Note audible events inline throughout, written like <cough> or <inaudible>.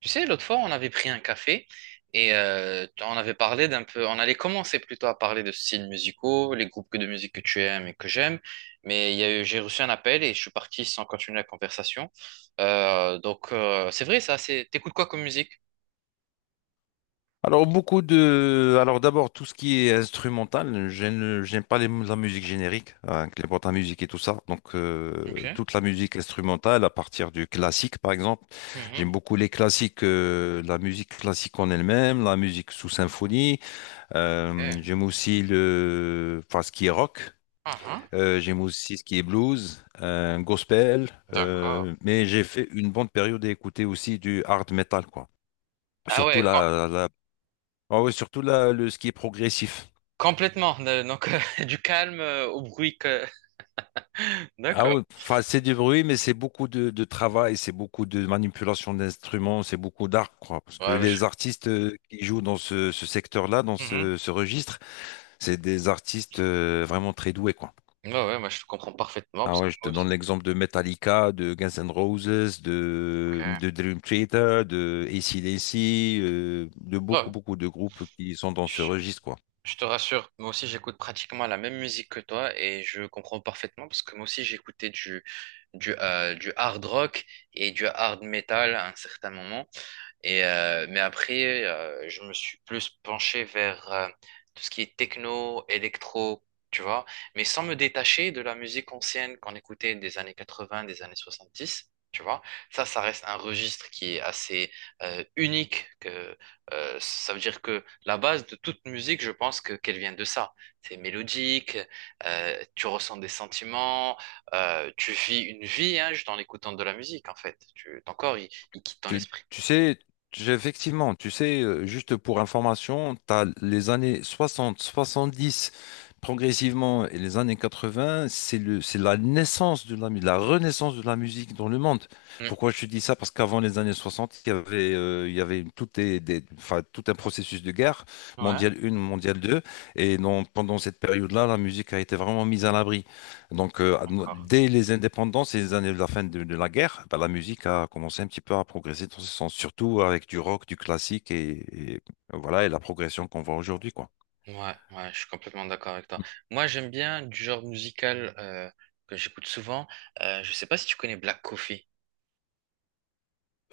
Tu sais, l'autre fois, on avait pris un café et on avait parlé d'un peu, on allait commencer plutôt à parler de styles musicaux, les groupes de musique que tu aimes et que j'aime, mais il y a eu- j'ai reçu un appel et je suis parti sans continuer la conversation. Donc, c'est vrai ça, t'écoutes quoi comme musique? Alors d'abord tout ce qui est instrumental, j'aime pas la musique générique, hein, avec les boîtes à musique et tout ça. Donc Ok. Toute la musique instrumentale à partir du classique par exemple, Mhm. j'aime beaucoup les classiques, la musique classique en elle-même, la musique sous symphonie. Eh. J'aime aussi enfin ce qui est rock. Ah, ah. J'aime aussi ce qui est blues, gospel. D'accord. Mais j'ai fait une bonne période à écouter aussi du hard metal quoi. Ah Surtout ouais, la, la Ah oui, surtout là, le ski est progressif. complètement. Donc, <laughs> du calme au bruit que. <laughs> Ah D'accord. oui, enfin, c'est du bruit, mais c'est beaucoup de travail, c'est beaucoup de manipulation d'instruments, c'est beaucoup d'art, quoi. Parce que Ouais, je. les artistes qui jouent dans ce secteur-là, dans Mhm. ce registre, c'est des artistes vraiment très doués, quoi. Ouais, ouais, moi je te comprends parfaitement Ah parce que ouais, je te moi aussi. donne l'exemple de Metallica, de Guns N' Roses, Ok. de Dream Theater, de AC/DC, de beaucoup, Ouais. beaucoup de groupes qui sont dans ce registre, quoi. Je te rassure, moi aussi j'écoute pratiquement la même musique que toi et je comprends parfaitement parce que moi aussi j'écoutais du, du hard rock et du hard metal à un certain moment. Mais après, je me suis plus penché vers tout ce qui est techno, électro, tu vois, mais sans me détacher de la musique ancienne qu'on écoutait des années 80, des années 70. Tu vois, ça reste un registre qui est assez unique ça veut dire que la base de toute musique, je pense que qu'elle vient de ça. C'est mélodique, tu ressens des sentiments, tu vis une vie hein, juste en écoutant de la musique, en fait. Ton corps, il quitte ton Tu, esprit. tu sais, effectivement, tu sais, juste pour information, tu as les années 60, 70 progressivement et les années 80, c'est c'est la naissance de la renaissance de la musique dans le monde. Hmm. Pourquoi je te dis ça? Parce qu'avant les années 60, il y avait tout, enfin, tout un processus de guerre, Ouais, mondiale 1, mondiale 2, et donc, pendant cette période-là, la musique a été vraiment mise à l'abri. Donc, encore. dès les indépendances et les années de la fin de la guerre, bah, la musique a commencé un petit peu à progresser dans ce sens, surtout avec du rock, du classique et voilà, et la progression qu'on voit aujourd'hui, quoi. Ouais, ouais, je suis complètement d'accord avec toi. Moi, j'aime bien du genre musical que j'écoute souvent. Je sais pas si tu connais Black Coffee.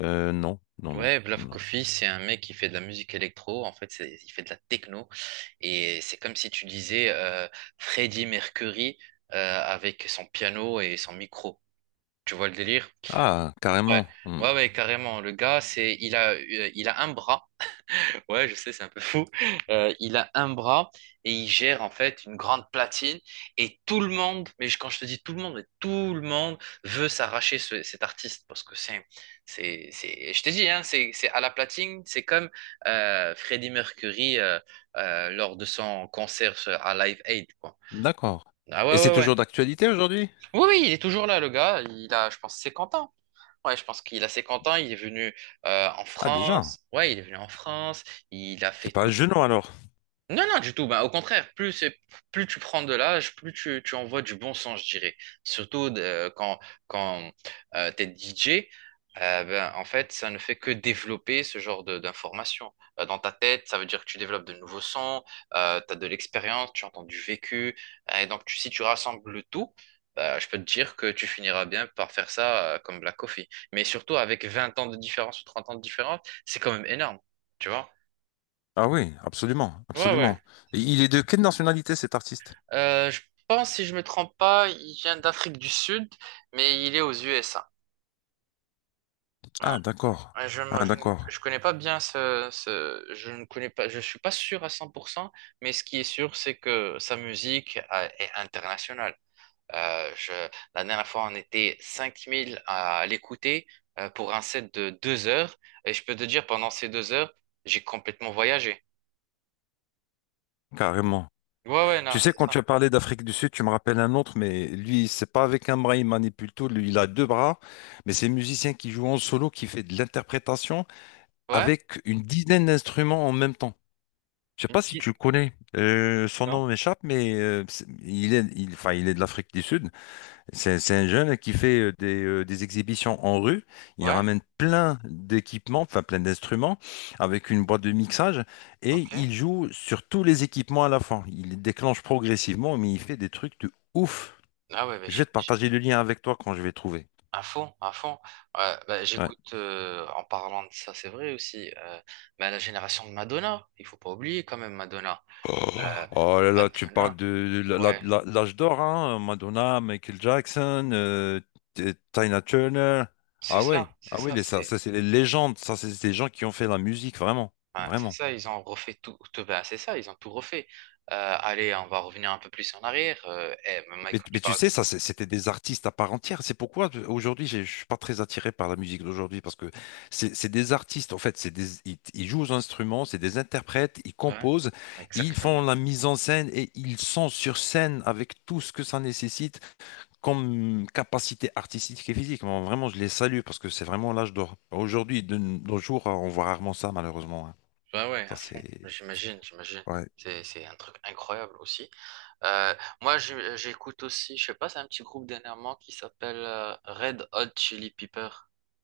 Non, non, non, Ouais, Black non. Coffee, c'est un mec qui fait de la musique électro. En fait, il fait de la techno. Et c'est comme si tu disais Freddie Mercury avec son piano et son micro. Tu vois le délire? Ah, Ouais, carrément. Hmm. ouais, ouais, carrément. Le gars, il a un bras. Ouais, je sais, c'est un peu <laughs> fou. Il a un bras et il gère en fait une grande platine. Et tout le monde, mais quand je te dis tout le monde, mais tout le monde veut s'arracher cet artiste parce que c'est, je te dis, hein, c'est à la platine, c'est comme Freddie Mercury lors de son concert à Live Aid, quoi. D'accord. Ah ouais, Et c'est ouais, toujours ouais. d'actualité aujourd'hui? Oui, oui, il est toujours là, le gars. Il a, je pense, 50 ans. Ouais, je pense qu'il a 50 ans. Il est venu en Ah, déjà. France. Ouais, il est venu en France. Il a C'est fait pas un tout. genou alors. Non, non, du tout. Bah, au contraire, plus, plus tu prends de l'âge, plus tu envoies du bon sens, je dirais. Surtout quand t'es DJ, ben, en fait, ça ne fait que développer ce genre d'informations. Dans ta tête, ça veut dire que tu développes de nouveaux sons, tu as de l'expérience, tu entends du vécu. Et donc, si tu rassembles le tout, bah, je peux te dire que tu finiras bien par faire ça comme Black Coffee. Mais surtout avec 20 ans de différence ou 30 ans de différence, c'est quand même énorme, tu vois? Ah oui, absolument, Ouais, absolument. ouais. Et il est de quelle nationalité cet artiste? Je pense, si je me trompe pas, il vient d'Afrique du Sud, mais il est aux USA. Ouais. Ah, d'accord. Ouais, Je, ne- Ah, je, ne d'accord. je connais pas bien je ne connais pas, je suis pas sûr à 100% mais ce qui est sûr, c'est que sa musique est internationale. Euh, je, la dernière fois, on était 5 000 à l'écouter pour un set de 2 heures, et je peux te dire, pendant ces 2 heures, j'ai complètement voyagé. Carrément. Ouais, ouais, non, Tu sais, c'est quand tu ça. as parlé d'Afrique du Sud, tu me rappelles un autre, mais lui, c'est pas avec un bras, il manipule tout. Lui, il a deux bras, mais c'est un musicien qui joue en solo, qui fait de l'interprétation Ouais? avec une dizaine d'instruments en même temps. Je sais Une pas si petite-. tu le connais. Son nom Non? m'échappe, mais enfin, il est de l'Afrique du Sud. C'est un jeune qui fait des exhibitions en rue. Il Ouais? ramène plein d'équipements, enfin plein d'instruments, avec une boîte de mixage, et Ok. il joue sur tous les équipements à la fois. Il les déclenche progressivement, mais il fait des trucs de ouf. Ah ouais, mais Je j'ai-. vais te partager le lien avec toi quand je vais trouver. À fond, à fond. Bah, Ouais. j'écoute en parlant de ça, c'est vrai aussi. Mais la génération de Madonna, il faut pas oublier quand même Madonna. Oh, Euh, oh là là, tu parles Madonna, de ouais, l'âge d'or, hein, Madonna, Michael Jackson, Tina Turner. c'est Ah ouais, ça, c'est ah ouais, ça, ça, c'est ça c'est les légendes, ça c'est des gens qui ont fait la musique, vraiment, ouais, c'est vraiment. ça. Ils ont refait tout, ben, c'est ça, ils ont tout refait. Allez, on va revenir un peu plus en arrière. Eh, mais mec, Mais, quand tu mais tu parles, sais, ça, c'était des artistes à part entière. C'est pourquoi aujourd'hui, je suis pas très attiré par la musique d'aujourd'hui parce que c'est des artistes. En fait, ils jouent aux instruments, c'est des interprètes, ils ouais, composent, ils font exactement. la mise en scène et ils sont sur scène avec tout ce que ça nécessite comme capacité artistique et physique. Moi, vraiment, je les salue parce que c'est vraiment l'âge d'or. Aujourd'hui, de nos jours, on voit rarement ça, malheureusement, hein. Ouais, ouais, Ça, à fond. c'est. J'imagine, j'imagine. Ouais. C'est un truc incroyable aussi. Euh, moi, j'écoute aussi, je sais pas, c'est un petit groupe dernièrement qui s'appelle Red Hot Chili Pepper.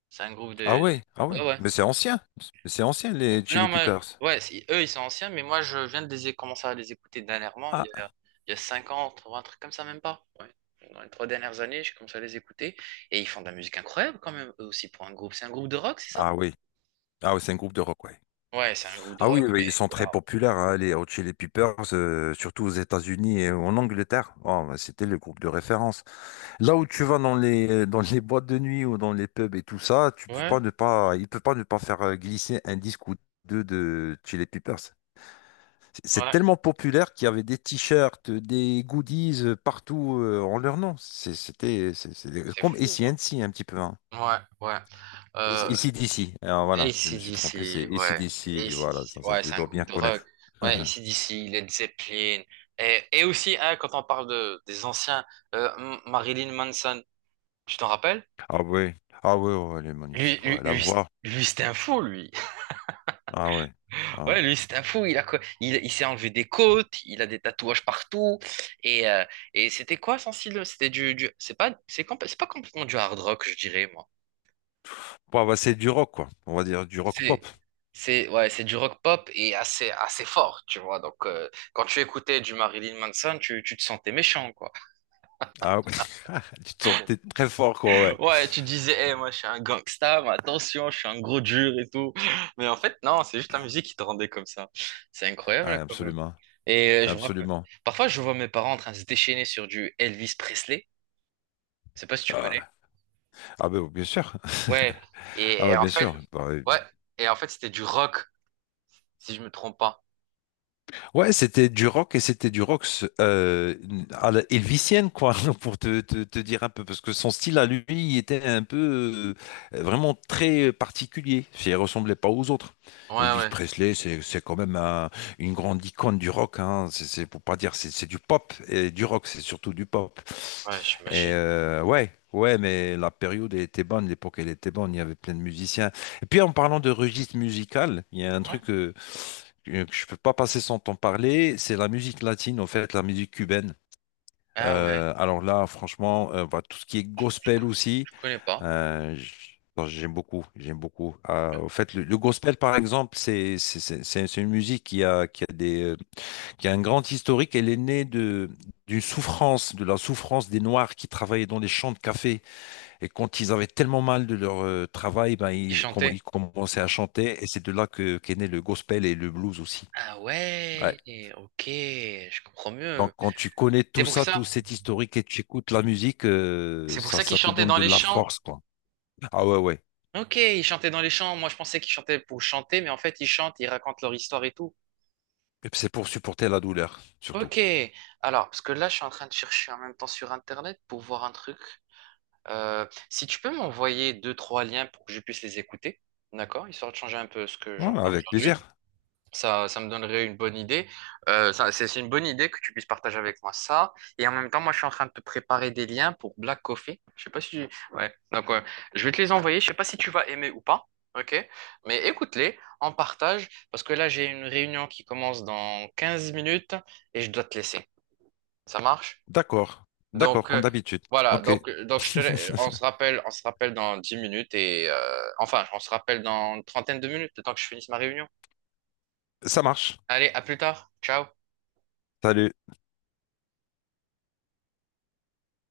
C'est un groupe Ah de. ouais, ah ouais. Ouais, ouais. Mais c'est ancien. Mais c'est ancien, les Non, Chili mais Peppers. ouais, eux, ils sont anciens, mais moi, je viens de les commencer à les écouter dernièrement, il y Ah, a, il y a 5 ans, ou un truc comme ça, même pas. Ouais. Dans les 3 dernières années, j'ai commencé à les écouter. Et ils font de la musique incroyable quand même, eux aussi, pour un groupe. C'est un groupe de rock, c'est ça? ah oui. Ah oui, c'est un groupe de rock, ouais. Ouais, c'est un groupe de Ah oui, rock, oui, ils mais sont très waouh. populaires, hein, les Hot Chili Peppers, surtout aux États-Unis et en Angleterre. Oh, bah, c'était le groupe de référence. Là où tu vas dans les boîtes de nuit ou dans les pubs et tout ça, tu peux Ouais, pas ne pas, il peut pas ne pas faire glisser un disque ou deux de Chili Peppers. C'est ouais. tellement populaire qu'il y avait des t-shirts, des goodies partout en leur nom. C'était c'est C'est comme fou, ac hein? un petit peu, hein, Ouais, ouais. Euh, d'ici. Alors voilà, je me suis trompé, c'est AC/DC, ouais. d'ici. Voilà, AC/DC, ça, ouais, je c'est un dois groupe bien de rock. connaître. <laughs> Ouais, AC/DC, Led Zeppelin. Et aussi, hein, quand on parle des anciens, Marilyn Manson, tu t'en rappelles? Ah oui, ah oui, ouais, oh, elle est Lui, magnifique, lui, ouais. La lui, c- voix, lui, c'était un fou, lui. <laughs> ah ouais, ah ouais. Ouais, lui, c'était un fou. Il s'est enlevé des côtes, il a des tatouages partout. Et, euh, et c'était quoi son style? C'était du- c'est pas, c'est compl- c'est pas complètement du hard rock, je dirais, moi. Bon, bah, c'est du rock, quoi. On va dire du rock pop. C'est, ouais, c'est du rock pop et assez, assez fort, tu vois. Donc, quand tu écoutais du Marilyn Manson, tu te sentais méchant, quoi. Ah ouais, <laughs> tu te sentais très fort, quoi, ouais. Ouais, tu disais, Eh, moi, je suis un gangsta, mais attention, je suis un gros dur et tout. Mais en fait, non, c'est juste la musique qui te rendait comme ça. C'est Ouais, incroyable, quand même. absolument, Et je me rappelle, absolument. parfois, je vois mes parents en train de se déchaîner sur du Elvis Presley. Je sais pas si tu connais. Ah, ah, ben bien sûr. Ouais. <laughs> Et, Ah et ouais, en bien fait, sûr. Bah, ouais, ouais. Et en fait, c'était du rock, si je me trompe pas. ouais, c'était du rock et c'était du rock euh, à la Elvisienne, quoi, <laughs> pour te dire un peu, parce que son style à lui, il était un peu vraiment très particulier, si il ressemblait pas aux autres. Ouais, Elvis ouais. Presley, c'est quand même une grande icône du rock, hein, c'est pour pas dire, c'est du pop et du rock, c'est surtout du pop. Ouais, Et j'imagine. Ouais, ouais, mais la période elle était bonne, l'époque elle était bonne, il y avait plein de musiciens. Et puis en parlant de registre musical, il y a un Ouais. truc, que je peux pas passer sans t'en parler, c'est la musique latine, en fait, la musique cubaine. Ah ouais. Alors là, franchement, bah, tout ce qui est gospel aussi, Je connais pas. Bon, j'aime beaucoup, j'aime beaucoup. En fait, le gospel, par exemple, c'est une musique qui a un grand historique. Elle est née de d'une souffrance, de la souffrance des Noirs qui travaillaient dans les champs de café. Et quand ils avaient tellement mal de leur travail, ben, Il ils, com- chantait. ils commençaient à chanter. Et c'est de là que qu'est né le gospel et le blues aussi. Ah Ouais. ouais, ok, je comprends mieux. Donc, quand tu connais C'est tout pour ça, ça. tout cet historique et tu écoutes la musique, C'est pour ça, ça qu'il ça te chantait donne dans de les la champs. force, quoi. Ah ouais, ouais. Ok, il chantait dans les champs. Moi, je pensais qu'il chantait pour chanter, mais en fait, ils chantent, ils racontent leur histoire et tout. Et puis, c'est pour supporter la douleur, surtout. Ok. Alors, parce que là, je suis en train de chercher en même temps sur Internet pour voir un truc. Si tu peux m'envoyer deux, trois liens pour que je puisse les écouter, d'accord? Histoire de changer un peu ce que Ouais, j'entends avec aujourd'hui. plaisir. Ça me donnerait une bonne idée. C'est une bonne idée que tu puisses partager avec moi ça. Et en même temps, moi, je suis en train de te préparer des liens pour Black Coffee. Je sais pas si tu. Ouais. Donc, ouais, je vais te les envoyer. Je sais pas si tu vas aimer ou pas. OK? Mais écoute-les, en partage, parce que là, j'ai une réunion qui commence dans 15 minutes et je dois te laisser. Ça marche? D'accord. D'accord, Donc, comme d'habitude. voilà. Ok. Donc, euh, donc je <laughs> te... la- on se rappelle, dans 10 minutes enfin, on se rappelle dans une trentaine de minutes, le temps que je finisse ma réunion. Ça marche. Allez, à plus tard. Ciao. Salut.